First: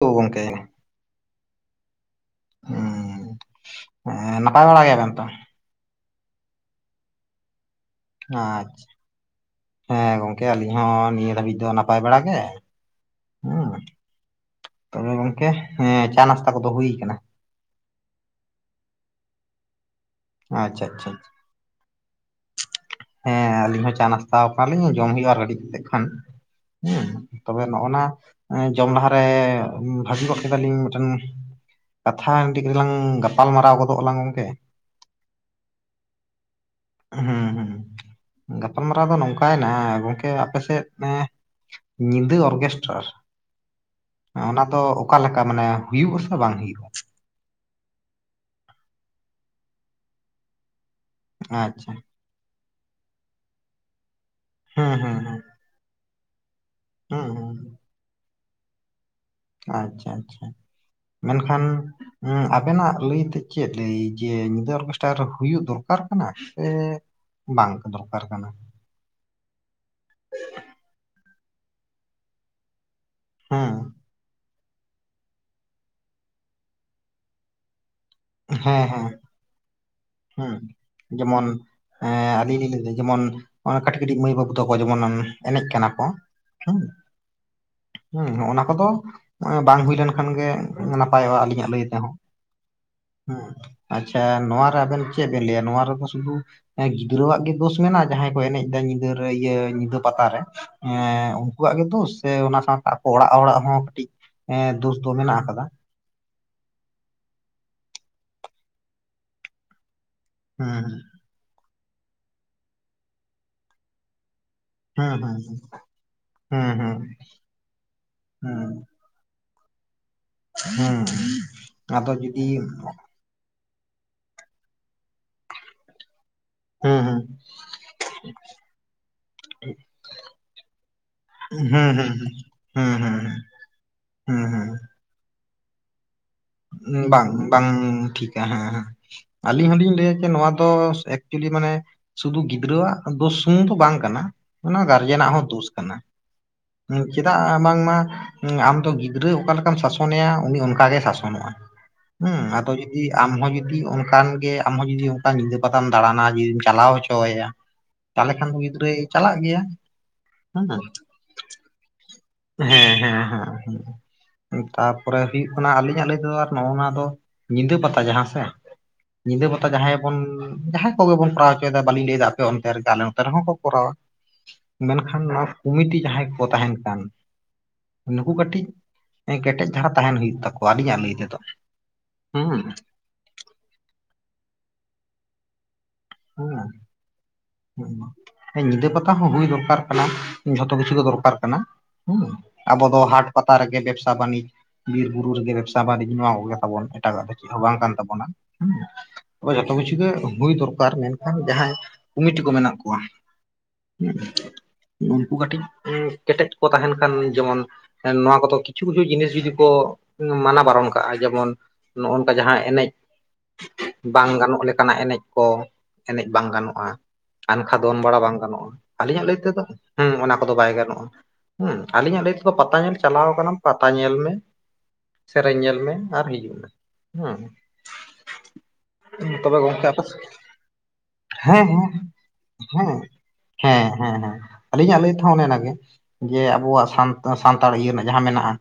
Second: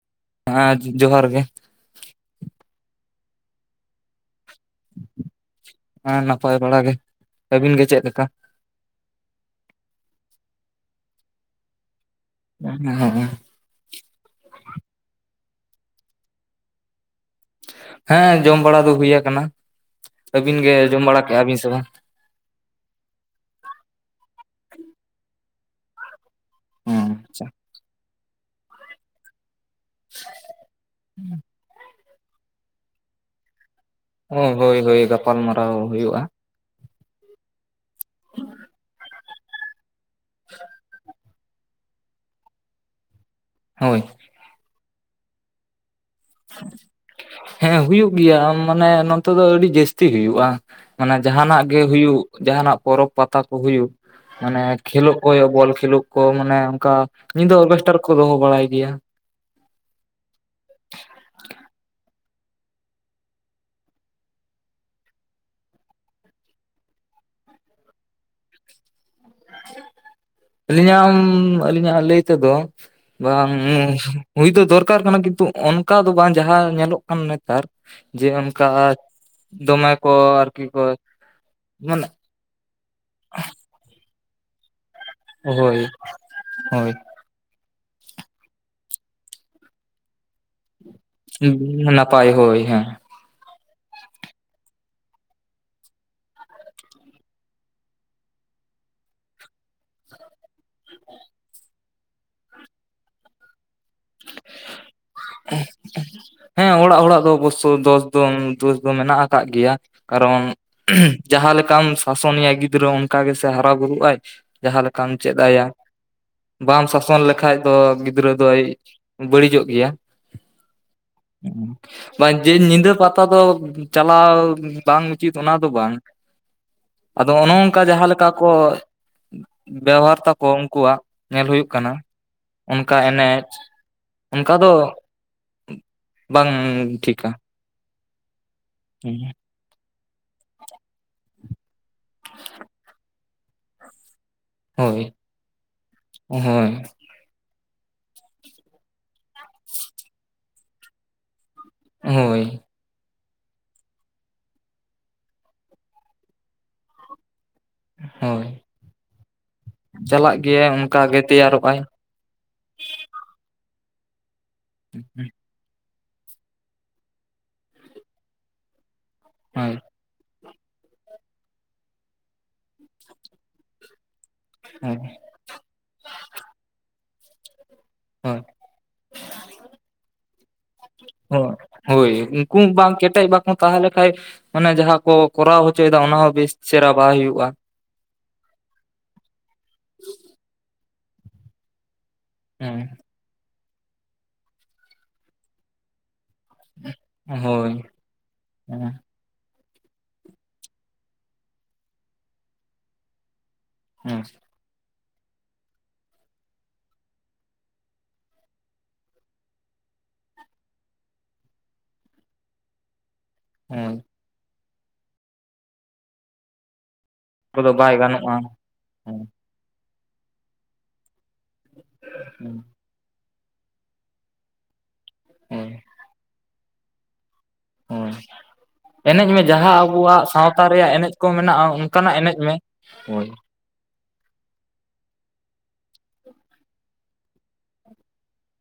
ᱛᱳ ᱜᱚᱝᱠᱮ ᱦᱮᱸ ᱡᱚᱦᱟᱨ ᱜᱮ [unintelligible] ᱱᱟᱯᱟᱭ ᱵᱟᱲᱟ ᱜᱮᱭᱟᱵᱮᱱ ᱛᱚ ᱦᱮᱸ ᱱᱟᱯᱟᱭ ᱵᱟᱲᱟ ᱜᱮ ᱟᱹᱵᱤᱱ ᱜᱮ ᱪᱮᱜ ᱞᱮᱠᱟ ᱟᱪᱪᱷᱟ ᱦᱮᱸ ᱜᱚᱝᱠᱮ ᱟᱹᱞᱤᱧ ᱦᱚᱸ ᱱᱤᱭᱟᱹ ᱫᱷᱟᱹᱵᱤᱡ ᱫᱚ ᱱᱟᱯᱟᱭ ᱵᱟᱲᱟ ᱜᱮ ᱦᱩᱸ ᱛᱚᱵᱮ ᱜᱚᱝᱠᱮ ᱦᱮᱸ ᱪᱟ ᱱᱟᱥᱛᱟ ᱠᱚᱫᱚ ᱦᱩᱭ ᱠᱟᱱᱟ ᱦᱮᱸ ᱡᱚᱢ ᱵᱟᱲᱟ ᱫᱚ ᱦᱩᱭ ᱠᱟᱱᱟ ᱟᱹᱵᱤᱱ ᱜᱮ ᱟᱪᱪᱷᱟ ᱡᱚᱢ ᱟᱪᱪᱷᱟ ᱵᱟᱲᱟ ᱠᱮᱜᱼᱟ ᱵᱤᱱ ᱥᱮ ᱵᱟᱝ ᱦᱮᱸ ᱟᱞᱤᱧ ᱦᱚᱸ ᱪᱟ ᱱᱟᱥᱛᱟ ᱠᱟᱱᱟᱞᱤᱧ ᱡᱚᱢ ᱦᱩᱭᱩᱜᱼᱟ ᱟᱨ ᱠᱟᱹᱴᱤᱡ ᱛᱮᱜ ᱠᱷᱟᱱ ᱦᱮᱸ ᱟᱪᱪᱷᱟ ᱛᱚᱵᱮ ᱱᱚᱜᱼᱚ ᱱᱟ ᱡᱚᱢ ᱞᱟᱦᱟᱨᱮ ᱵᱷᱟᱹᱜᱤ ᱜᱚᱫ ᱠᱮᱫᱟ ᱞᱤᱧ ᱢᱤᱫᱴᱮᱱ ᱠᱟᱛᱷᱟ ᱢᱤᱫᱴᱤᱡ ᱞᱟᱝ ᱜᱟᱯᱟ ᱜᱟᱞᱢᱟᱨᱟᱣ ᱜᱚᱫᱚᱜ ᱟᱞᱟᱝ ᱜᱚᱝᱠᱮ ᱦᱳᱭ ᱦᱳᱭ ᱦᱳᱭ ᱜᱟᱯᱟᱞ ᱢᱟᱨᱟᱣ ᱦᱳᱭᱳᱜᱼᱟ ᱦᱮᱸ ᱜᱟᱯᱟᱞᱢᱟᱨᱟᱣ ᱫᱚ ᱱᱚᱝᱠᱟᱭᱮᱱᱟ ᱜᱚᱝᱠᱮ ᱟᱯᱮᱥᱮᱫ ᱮᱸ ᱧᱤᱫᱟᱹ ᱚᱨᱜᱮᱥᱴᱟᱨ ᱦᱳᱭ ᱚᱱᱟ ᱫᱚ ᱚᱠᱟᱞᱮᱠᱟ ᱢᱟᱱᱮ ᱦᱩᱭᱩᱜ ᱟᱥᱮ ᱵᱟᱝ ᱦᱩᱭᱩᱜᱼᱟ ᱦᱮᱸ ᱦᱩᱭᱩᱜ ᱜᱮᱭᱟ ᱢᱟᱱᱮ ᱱᱚᱛᱮ ᱫᱚ ᱟᱹᱰᱤ ᱡᱟᱹᱥᱛᱤ ᱦᱩᱭᱩᱜᱼᱟ ᱚᱱᱟ ᱡᱟᱦᱟᱱᱟᱜ ᱜᱮ ᱟᱪᱪᱷᱟ ᱦᱩᱭᱩᱜ ᱡᱟᱦᱱᱟᱜ ᱯᱚᱨᱚᱵᱽ ᱯᱟᱛᱟ ᱠᱚ ᱦᱩᱭᱩᱜ ᱢᱟᱱᱮ ᱦᱩᱸ ᱦᱩᱸ ᱠᱷᱮᱞᱳᱜ ᱠᱚ ᱦᱩᱸ ᱦᱳᱭᱳᱜ ᱵᱚᱞ ᱠᱷᱮᱞᱳᱜ ᱠᱚ ᱢᱟᱱᱮ ᱚᱱᱠᱟ ᱦᱩᱸ ᱧᱤᱫᱟᱹ ᱦᱩᱸ ᱚᱨᱜᱮᱥᱴᱟᱨ ᱠᱚ ᱫᱚᱦᱚ ᱵᱟᱲᱟᱭ ᱜᱮᱭᱟ ᱟᱪᱪᱷᱟ ᱟᱪᱪᱷᱟ ᱢᱮᱱᱠᱷᱟᱱ ᱚᱸ ᱟᱵᱮᱱᱟᱜ ᱞᱟᱹᱭᱛᱮ ᱪᱮᱫ ᱞᱟᱹᱭ ᱡᱮ ᱧᱤᱫᱟᱹ ᱚᱨᱜᱮᱥᱴᱟᱨ ᱦᱩᱭᱩᱜ ᱫᱚᱨᱠᱟᱨ ᱠᱟᱱᱟ ᱥᱮ ᱵᱟᱝ ᱠᱚ ᱫᱚᱨᱠᱟᱨ ᱠᱟᱱᱟ ᱟᱹᱞᱤᱧᱟᱜ [unintelligible] ᱟᱹᱞᱤᱧᱟᱜ ᱞᱟᱹᱭ ᱛᱮᱫᱚ ᱵᱟᱝ ᱦᱮᱸ ᱦᱩᱭ ᱫᱚ ᱫᱚᱨᱠᱟᱨ ᱠᱟᱱᱟ ᱠᱤᱱᱛᱩ ᱚᱱᱠᱟ ᱫᱚ ᱵᱟᱝ ᱡᱟᱦᱟᱸ ᱧᱮᱞᱚᱜ ᱠᱟᱱ ᱱᱮᱛᱟᱨ ᱡᱮ ᱚᱱᱠᱟ ᱫᱚᱢᱮ ᱠᱚ ᱦᱩᱸ ᱟᱨᱠᱤ ᱠᱚ ᱡᱮᱢᱚᱱ ᱢᱟᱱᱮ ᱮᱸ ᱟᱹᱞᱤᱧ ᱞᱤᱧ ᱞᱟᱹᱭᱫᱟ ᱡᱮᱢᱚᱱ ᱠᱟᱹᱴᱤᱡ ᱠᱟᱹᱴᱤᱡ ᱢᱟᱹᱭ ᱵᱟᱹᱵᱩ ᱛᱟᱠᱚ ᱡᱮᱢᱚᱱ ᱮᱱᱮᱡ ᱦᱳᱭ ᱠᱟᱱᱟ ᱠᱚ ᱦᱩᱸ ᱦᱳᱭ ᱦᱮᱸ ᱚᱱᱟ ᱠᱚᱫᱚ ᱵᱟᱝ ᱦᱩᱭ ᱞᱮᱱᱠᱷᱟᱱ ᱜᱮ ᱱᱟᱯᱟᱭᱚᱜᱼᱟ ᱟᱹᱞᱤᱧᱟᱜ ᱞᱟᱹᱭ ᱛᱮᱦᱚᱸ ᱦᱳᱭ ᱦᱳᱭ ᱦᱮᱸ ᱦᱩᱸ ᱟᱪᱪᱷᱟ ᱱᱚᱣᱟ ᱨᱮ ᱟᱵᱮᱱ ᱪᱮᱜ ᱵᱮᱱ ᱞᱟᱹᱭᱟ ᱱᱚᱣᱟ ᱨᱮᱫᱚ ᱥᱩᱫᱷᱩ ᱮᱸ ᱜᱤᱫᱽᱨᱟᱹᱣᱟᱜ ᱜᱮ ᱫᱳᱥ ᱢᱮᱱᱟᱜᱼᱟ ᱡᱟᱦᱟᱸᱭ ᱠᱚ ᱮᱱᱮᱡ ᱫᱟ ᱧᱤᱫᱟᱹᱨᱮ ᱤᱭᱟᱹ ᱧᱤᱫᱟᱹ ᱯᱟᱛᱟᱨᱮ? ᱮᱸ ᱩᱝᱠᱩᱣᱟᱜ ᱜᱮ ᱛᱚ ᱥᱮ ᱚᱱᱟ ᱥᱟᱶᱛᱮ ᱟᱠᱚ ᱚᱲᱟᱜ ᱚᱲᱟᱜ ᱦᱚᱸ ᱠᱟᱹᱴᱤᱡ ᱮᱸ ᱫᱳᱥ ᱫᱚ ᱢᱮᱱᱟᱜ ᱟᱠᱟᱫᱟ᱾ ᱦᱮᱸ ᱚᱲᱟᱜ ᱦᱚᱲᱟᱜ ᱫᱚ ᱚᱵᱚᱥᱥᱳ ᱫᱚᱥ ᱫᱚ ᱫᱳᱥ ᱫᱚ ᱢᱮᱱᱟᱜ ᱟᱠᱟᱜ ᱜᱮᱭᱟ᱾ ᱠᱟᱨᱚᱱ ᱦᱮᱸ ᱡᱟᱦᱟᱸ ᱞᱮᱠᱟᱢ ᱥᱟᱥᱚᱱᱮᱭᱟ ᱜᱤᱫᱽᱨᱟᱹ ᱚᱝᱠᱟ ᱜᱮᱥᱮ ᱦᱟᱨᱟ ᱵᱩᱨᱩᱜ ᱟᱭ᱾ ᱡᱟᱦᱟᱸ ᱞᱮᱠᱟᱢ ᱦᱮᱸ ᱪᱮᱫ ᱦᱮᱸ ᱟᱭᱟ ᱦᱮᱸ ᱵᱟᱢ ᱦᱮᱸ ᱦᱮᱸ ᱥᱟᱥᱚᱱ ᱞᱮᱠᱷᱟᱡ ᱫᱚ ᱜᱤᱫᱽᱨᱟᱹ ᱫᱚᱭ ᱦᱮᱸ ᱵᱟᱹᱲᱤᱡᱚᱜ ᱜᱮᱭᱟ ᱦᱮᱸ ᱟᱫᱚ ᱵᱟᱝ ᱡᱩᱫᱤ ᱡᱮ ᱧᱤᱫᱟᱹ ᱯᱟᱛᱟ ᱛᱟ ᱫᱚ ᱪᱟᱞᱟᱣ ᱵᱟᱝ ᱩᱪᱤᱛ ᱚᱱᱟ ᱫᱚ ᱵᱟᱝ᱾ ᱦᱮᱸ ᱦᱮᱸ ᱟᱫᱚ ᱚᱱᱮ ᱚᱝᱠᱟ ᱡᱟᱦᱟᱸ ᱞᱮᱠᱟ ᱠᱚ ᱵᱮᱣᱦᱟᱨ ᱛᱟᱠᱚ ᱩᱝᱠᱩᱣᱟᱜ ᱧᱮᱞ ᱦᱩᱭᱩᱜ ᱠᱟᱱᱟ ᱦᱮᱸ ᱦᱮᱸ ᱦᱮᱸ ᱚᱱᱠᱟ ᱦᱮᱸ ᱦᱮᱸ ᱮᱱᱮᱡ ᱦᱮᱸ ᱚᱝᱠᱟ ᱫᱚ ᱦᱮᱸ ᱵᱟᱝ ᱵᱟᱝ ᱵᱟᱝ ᱴᱷᱤᱠᱟ ᱦᱮᱸ ᱦᱮᱸ ᱦᱮᱸ ᱟᱹᱞᱤᱧ ᱦᱚᱞᱤᱧ ᱞᱟᱹᱭᱟ ᱡᱮ ᱱᱚᱣᱟ ᱫᱚ ᱮᱠᱪᱩᱭᱮᱞᱤ ᱢᱟᱱᱮ ᱥᱩᱫᱩ ᱜᱤᱫᱽᱨᱟᱹᱣᱟᱜ ᱫᱚ ᱥᱳᱥ ᱥᱩᱢᱩᱝ ᱫᱚ ᱵᱟᱝ ᱠᱟᱱᱟ᱾ ᱚᱱᱟ ᱦᱳᱭ ᱜᱟᱨᱡᱮᱱᱟᱜ ᱦᱚᱸ ᱫᱳᱥ ᱠᱟᱱᱟ᱾ ᱦᱳᱭ ᱪᱮᱫᱟᱜ ᱵᱟᱝᱢᱟ ᱚᱸ ᱟᱢᱫᱚ ᱜᱤᱫᱽᱨᱟᱹ ᱚᱠᱟ ᱞᱮᱠᱟᱢ ᱥᱟᱥᱚᱱᱮᱭᱟ ᱩᱱᱤ ᱚᱱᱠᱟ ᱜᱮ ᱥᱟᱥᱚᱱᱚᱜᱼᱟ᱾ ᱦᱩᱸ ᱦᱳᱭ ᱟᱫᱚ ᱡᱤ ᱟᱢᱦᱚᱸ ᱡᱩᱫᱤ ᱚᱱᱠᱟᱱ ᱜᱮ ᱟᱢᱦᱚᱸ ᱡᱩᱫᱤ ᱚᱱᱠᱟ ᱧᱤᱫᱟᱹ ᱯᱟᱛᱟᱢ ᱫᱟᱬᱟᱱᱟ ᱡᱩᱫᱤᱢ ᱪᱟᱞᱟᱣ ᱦᱚᱪᱚᱣᱟᱭᱟ ᱛᱟᱦᱞᱮ ᱦᱳᱭ ᱠᱷᱟᱱ ᱫᱚ ᱜᱤᱫᱽᱨᱟᱹᱭ ᱪᱟᱞᱟᱜ ᱜᱮᱭᱟ ᱪᱟᱞᱟᱜ ᱦᱩᱸ᱾ ᱜᱮᱭᱟᱭ ᱚᱱᱠᱟ ᱜᱮ ᱛᱮᱭᱟᱨᱚᱜ ᱟᱭ ᱦᱮᱸ ᱦᱮᱸ ᱦᱮᱸ ᱛᱟᱯᱚᱨᱮ ᱦᱩᱭᱩᱜ ᱠᱟᱱᱟ ᱟᱹᱞᱤᱧᱟᱜ ᱞᱟᱹᱭ ᱫᱚ ᱱᱚᱜᱼᱱᱟ ᱫᱚ ᱧᱤᱫᱟᱹ ᱯᱟᱛᱟ ᱡᱟᱦᱟᱸ ᱥᱮ ᱧᱤᱫᱟᱹ ᱯᱟᱛᱟ ᱦᱳᱭ ᱡᱟᱦᱟᱸᱭ ᱵᱚᱱ ᱡᱟᱦᱟᱸᱭ ᱠᱚᱜᱮ ᱵᱚᱱ ᱠᱚᱨᱟᱣ ᱦᱚᱪᱚᱭᱮᱫᱟ ᱵᱟᱹᱞᱤᱧ ᱞᱟᱹᱭᱫᱟ ᱟᱯᱮ ᱚᱱᱛᱮ ᱨᱮᱜ ᱟᱞᱮ ᱱᱚᱛᱮ ᱨᱮᱦᱚᱸ ᱠᱚ ᱠᱚᱨᱟᱣᱟ᱾ ᱦᱳᱭ ᱢᱮᱱᱠᱷᱟᱱ ᱱᱚ ᱠᱩᱢᱤᱴᱤ ᱡᱟᱦᱟᱸᱭ ᱠᱚ ᱛᱟᱸᱦᱮᱱ ᱠᱟᱱ ᱱᱩᱠᱩ ᱦᱳᱭ ᱠᱟᱹᱴᱤᱡ ᱮᱸ ᱠᱮᱴᱮᱡ ᱫᱷᱟᱨᱟ ᱛᱟᱦᱮᱱ ᱦᱩᱭᱩᱜ ᱛᱟᱠᱚᱣᱟ ᱟᱹᱞᱤᱧᱟᱜ ᱞᱟᱹᱭ ᱛᱮᱫᱚ᱾ ᱦᱳᱭ ᱩᱝᱠᱩ ᱦᱩᱸ ᱵᱟᱝ ᱠᱮᱴᱮᱡ ᱵᱟᱠᱚ ᱛᱟᱦᱚᱞᱮᱠᱟᱱᱡ ᱟᱱᱮ ᱡᱟᱦᱟᱸ ᱠᱚ ᱠᱚᱨᱟᱣ ᱦᱚᱪᱚᱭᱮᱫᱟ ᱚᱱᱟ ᱦᱚᱸ ᱵᱮᱥ ᱦᱩᱸ ᱪᱮᱦᱨᱟ ᱵᱟᱭ ᱦᱩᱭᱩᱜᱼᱟ᱾ ᱦᱩᱸ ᱧᱤᱫᱟᱹ ᱯᱟᱛᱟ ᱦᱚᱸ ᱦᱩᱭ ᱫᱚᱨᱠᱟᱨ ᱠᱟᱱᱟ ᱡᱷᱚᱛᱚ ᱠᱤᱪᱷᱩ ᱜᱮ ᱫᱚᱨᱠᱟᱨ ᱠᱟᱱᱟ ᱦᱩᱸ᱾ ᱦᱳᱭ ᱟᱵᱚ ᱫᱚ ᱦᱟᱴ ᱯᱟᱛᱟ ᱨᱮᱜᱮ ᱵᱮᱵᱽᱥᱟ ᱵᱟᱹᱱᱤᱡᱽ ᱵᱤᱨ ᱵᱩᱨᱩ ᱨᱮᱜᱮ ᱵᱮᱵᱽᱥᱟ ᱵᱟᱹᱱᱤᱡᱽ ᱱᱚᱣᱟ ᱠᱚᱜᱮ᱾ ᱛᱟᱵᱚᱱ ᱮᱴᱟᱜᱟᱜ ᱫᱚ ᱪᱮᱫ ᱦᱚᱸ ᱦᱳᱭ ᱵᱟᱝ ᱠᱟᱱ ᱛᱟᱵᱚᱱᱟ ᱦᱮᱸ ᱦᱩᱸ ᱚᱭ ᱡᱚᱛᱚ ᱠᱤᱪᱷᱩ ᱜᱮ ᱦᱩᱭ ᱫᱚᱨᱠᱟᱨ ᱢᱮᱱᱠᱷᱟᱱ ᱡᱟᱦᱟᱸᱭ ᱠᱚᱢᱤᱴᱤ ᱠᱚ ᱢᱮᱱᱟᱜ ᱠᱚᱣᱟ ᱦᱮᱸ ᱩᱝᱠᱩ ᱠᱟᱹᱴᱤᱡ ᱠᱮᱴᱮᱡ ᱠᱚ ᱛᱟᱦᱮᱱ ᱠᱷᱟᱱ ᱡᱮᱢᱚᱱ ᱦᱮ ᱱᱚᱣᱟ ᱠᱚᱫᱚ ᱠᱤᱪᱷᱩ ᱠᱤᱪᱷᱩ ᱡᱤᱱᱤᱥ ᱡᱩᱫᱤ ᱠᱚ ᱢᱟᱱᱟ ᱵᱟᱨᱚᱱ ᱠᱟᱜᱼᱟ ᱡᱮᱢᱚᱱ ᱱᱚᱜᱼᱚ ᱱᱚᱝᱠᱟ ᱡᱟᱦᱟᱸ ᱮᱱᱮᱡ ᱦᱳᱭ ᱵᱟᱝ ᱜᱟᱱᱚᱜ ᱞᱮᱠᱟᱱᱟᱜ ᱮᱱᱮᱡ ᱠᱚ ᱮᱱᱮᱡ ᱵᱟᱝ ᱜᱟᱱᱚᱜᱼᱟ᱾ ᱠᱚᱫᱚ ᱟᱱᱠᱷᱟ ᱵᱟᱭ ᱫᱚᱱ ᱵᱟᱲᱟ ᱵᱟᱝ ᱜᱟᱱᱚᱜᱼᱟ ᱦᱮᱸ ᱟᱹᱞᱤᱧᱟᱜ ᱞᱟᱹᱭ ᱛᱮᱫᱚ ᱦᱚᱸ ᱚᱱᱟ ᱠᱚᱫᱚ ᱵᱟᱭ ᱜᱟᱱᱚᱜᱼᱟ᱾ ᱦᱮᱸ ᱟᱞᱤᱧᱟᱜ ᱞᱟᱹᱭ ᱛᱮᱫᱚ ᱯᱟᱛᱟ ᱧᱮᱞ ᱪᱟᱞᱟᱣ ᱟᱠᱟᱱᱟᱢ ᱯᱟᱛᱟ ᱧᱮᱞ ᱢᱮ ᱥᱮᱨᱮᱧ ᱧᱮᱞ ᱦᱳᱭ ᱢᱮ ᱟᱨ ᱦᱤᱡᱩᱜ ᱢᱮ ᱦᱮᱸ᱾ ᱦᱳᱭ ᱮᱱᱮᱡ ᱢᱮ ᱛᱚᱵᱮ ᱡᱟᱦᱟᱸ ᱜᱚᱝᱠᱮ ᱟᱯᱮ ᱟᱵᱚᱣᱟᱜ ᱥᱟᱶᱛᱟ ᱨᱮᱭᱟᱜ ᱮᱱᱮᱡ ᱠᱚ ᱢᱮᱱᱟᱜᱼᱟ, ᱦᱮᱸ ᱦᱮᱸ ᱚᱝᱠᱟᱱᱟᱜ ᱮᱱᱮᱡ ᱢᱮ᱾ ᱦᱮᱸ ᱦᱳᱭ ᱦᱮᱸ ᱦᱮᱸ ᱦᱮᱸ ᱟᱹᱞᱤᱧᱟᱜ ᱞᱟᱹᱭ ᱛᱮᱦᱚᱸ ᱚᱱᱮ ᱚᱱᱟᱜᱮ᱾ ᱡᱮ ᱟᱵᱚᱣᱟᱜ ᱥᱟᱱᱛᱟ ᱥᱟᱱᱛᱟᱲ ᱤᱭᱟᱹ ᱨᱮᱱᱟᱜ ᱡᱟᱦᱟᱸ ᱢᱮᱱᱟᱜᱼᱟ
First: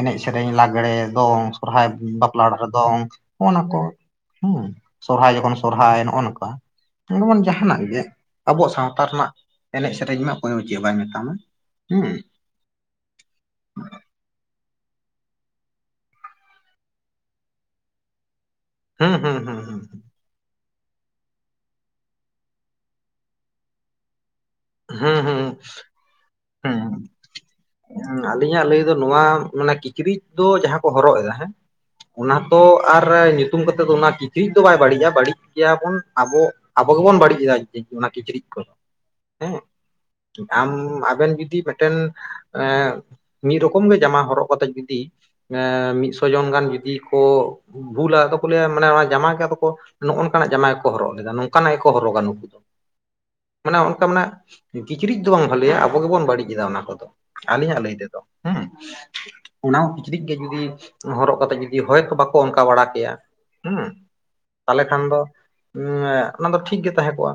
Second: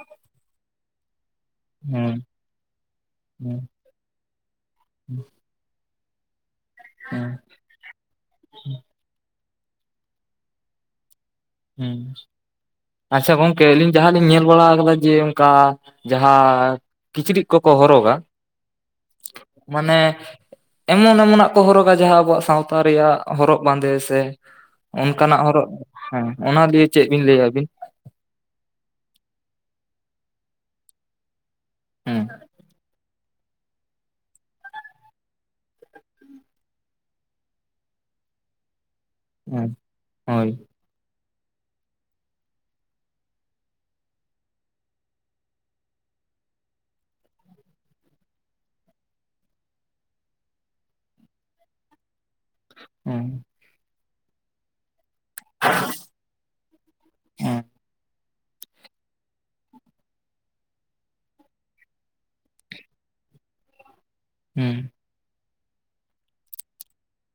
ᱮᱱᱮᱡ ᱥᱮᱨᱮᱧ ᱞᱟᱜᱽᱲᱮ ᱫᱚᱝ ᱥᱚᱨᱦᱟᱭ ᱦᱩᱸ ᱵᱟᱯᱞᱟ ᱚᱲᱟᱜ ᱨᱮ ᱫᱚᱝ ᱦᱩᱸ ᱱᱚᱜᱼᱱᱟ ᱠᱚ ᱦᱚᱸ ᱥᱚᱨᱦᱟᱭ ᱡᱚᱠᱷᱚᱱ ᱥᱚᱨᱦᱟᱭ ᱱᱚᱜᱼᱚ ᱱᱚᱠᱟ ᱦᱩᱸ [unintelligible] ᱡᱟᱦᱟᱱᱟᱜ ᱜᱮ ᱟᱵᱚᱣᱟᱜ ᱥᱟᱶᱛᱟ ᱨᱮᱱᱟᱜ ᱮᱱᱮᱡ ᱥᱮᱨᱮᱧ ᱢᱟ ᱚᱠᱚᱭ ᱫᱚ ᱪᱮᱫ ᱵᱟᱭ ᱢᱮᱛᱟᱢᱟ᱾ ᱦᱮᱸ ᱟᱪᱪᱷᱟ ᱜᱚᱝᱠᱮ ᱟᱹᱞᱤᱧ ᱡᱟᱦᱟᱸᱞᱤᱧ ᱧᱮᱞ ᱵᱟᱲᱟ ᱠᱟᱫᱟ ᱡᱮ ᱚᱝᱠᱟ ᱡᱟᱦᱟᱸ ᱠᱤᱪᱨᱤᱜ ᱠᱚᱠᱚ ᱦᱚᱨᱚᱜᱟ ᱦᱮᱸ ᱦᱮᱸ ᱦᱮᱸ ᱢᱟᱱᱮ ᱮᱢᱚᱱ ᱮᱢᱚᱱᱟᱜ ᱠᱚ ᱦᱚᱨᱚᱜᱟ ᱡᱟᱦᱟᱸ ᱟᱵᱚᱣᱟᱜ ᱥᱟᱶᱛᱟ ᱨᱮᱭᱟᱜ ᱦᱚᱨᱚᱜ ᱵᱟᱸᱫᱮ ᱥᱮ ᱦᱮᱸ ᱚᱱᱠᱟᱱᱟᱜ ᱦᱮᱸ ᱦᱚᱨᱚᱜ ᱦᱮᱸ ᱚᱱᱟ ᱞᱤᱭᱟ ᱪᱮᱫ ᱵᱤᱱ ᱞᱟᱹᱭᱟ ᱟᱹᱵᱤᱱ ᱟᱞᱤᱧᱟᱜ ᱞᱟᱹᱭ ᱫᱚ ᱱᱚᱣᱟ ᱢᱟᱱᱮ ᱠᱤᱪᱨᱤᱡ ᱫᱚ ᱡᱟᱦᱟᱸ ᱠᱚ ᱦᱚᱨᱚᱜ ᱮᱫᱟ ᱦᱮᱸ ᱦᱮᱸ ᱚᱱᱟ ᱛᱚ ᱟᱨ ᱧᱩᱛᱩᱢ ᱠᱟᱛᱮᱫ ᱫᱚ ᱚᱱᱟ ᱠᱤᱪᱨᱤᱡ ᱫᱚ ᱵᱟᱭ ᱵᱟᱹᱲᱤᱡᱼᱟ ᱵᱟᱹᱲᱤᱡ ᱜᱮᱭᱟᱵᱚᱱ ᱟᱵᱚ ᱟᱵᱚ ᱜᱮᱵᱚᱱ ᱵᱟᱹᱲᱤᱡ ᱮᱫᱟ ᱚᱱᱟ ᱠᱤᱪᱨᱤᱡ ᱠᱚᱫᱚ ᱦᱮᱸ ᱦᱳᱭ ᱟᱢ ᱟᱵᱮᱱ ᱡᱩᱫᱤ ᱢᱤᱫᱴᱮᱱ ᱢᱤᱫ ᱨᱚᱠᱚᱢ ᱜᱮ ᱡᱟᱢᱟ ᱦᱚᱨᱚᱜ ᱠᱟᱛᱮᱜ ᱡᱩᱫᱤ ᱮ ᱢᱤᱫᱥᱚ ᱡᱚᱱ ᱜᱟᱱ ᱡᱩᱫᱤ ᱠᱚ ᱵᱷᱩᱞᱟ ᱟᱫᱚ ᱠᱚ ᱞᱟᱹᱭᱟ ᱢᱟᱱᱮ ᱚᱱᱟ ᱡᱟᱢᱟ ᱜᱮ ᱟᱫᱚ ᱱᱚᱜᱼ ᱱᱚᱝᱱᱟᱜ ᱡᱟᱢᱟ ᱠᱚᱠᱚ ᱦᱚᱨᱚᱜ ᱞᱮᱫᱟ ᱱᱚᱝᱠᱟᱱᱟᱜ ᱜᱮᱠᱚ ᱦᱚᱨᱚᱜᱟ ᱱᱩᱠᱩ ᱦᱮᱸ ᱢᱟᱱᱮ ᱚᱱᱠᱟ ᱢᱟᱱᱮ ᱠᱤᱪᱨᱤᱡ ᱫᱚ ᱵᱟᱝ ᱵᱷᱟᱹᱞᱮᱭᱟ ᱟᱵᱚ ᱜᱮᱵᱚᱱ ᱵᱟᱹᱲᱤᱡ ᱮᱫᱟ ᱚᱱᱟ ᱠᱚᱫᱚ ᱦᱮᱸ ᱟᱹᱞᱤᱧᱟᱜ ᱞᱟᱹᱭ ᱛᱮᱫᱚ ᱦᱮᱸ ᱚᱱᱟ ᱦᱚᱸ ᱠᱤᱪᱨᱤᱡ ᱜᱮ ᱡᱩᱫᱤ ᱦᱚᱨᱚᱜ ᱠᱟᱛᱮᱜ ᱡᱩᱫᱤ ᱦᱚᱭ ᱵᱟᱠᱚ ᱚᱱᱠᱟ ᱵᱟᱲᱟ ᱠᱮᱭᱟ ᱦᱮᱸ ᱛᱟᱦᱞᱮ ᱦᱮᱸ ᱠᱷᱟᱱ ᱫᱚ ᱚᱱᱟ ᱫᱚ ᱴᱷᱤᱠᱜᱮ ᱛᱟᱦᱮᱸ ᱠᱚᱜᱼᱟ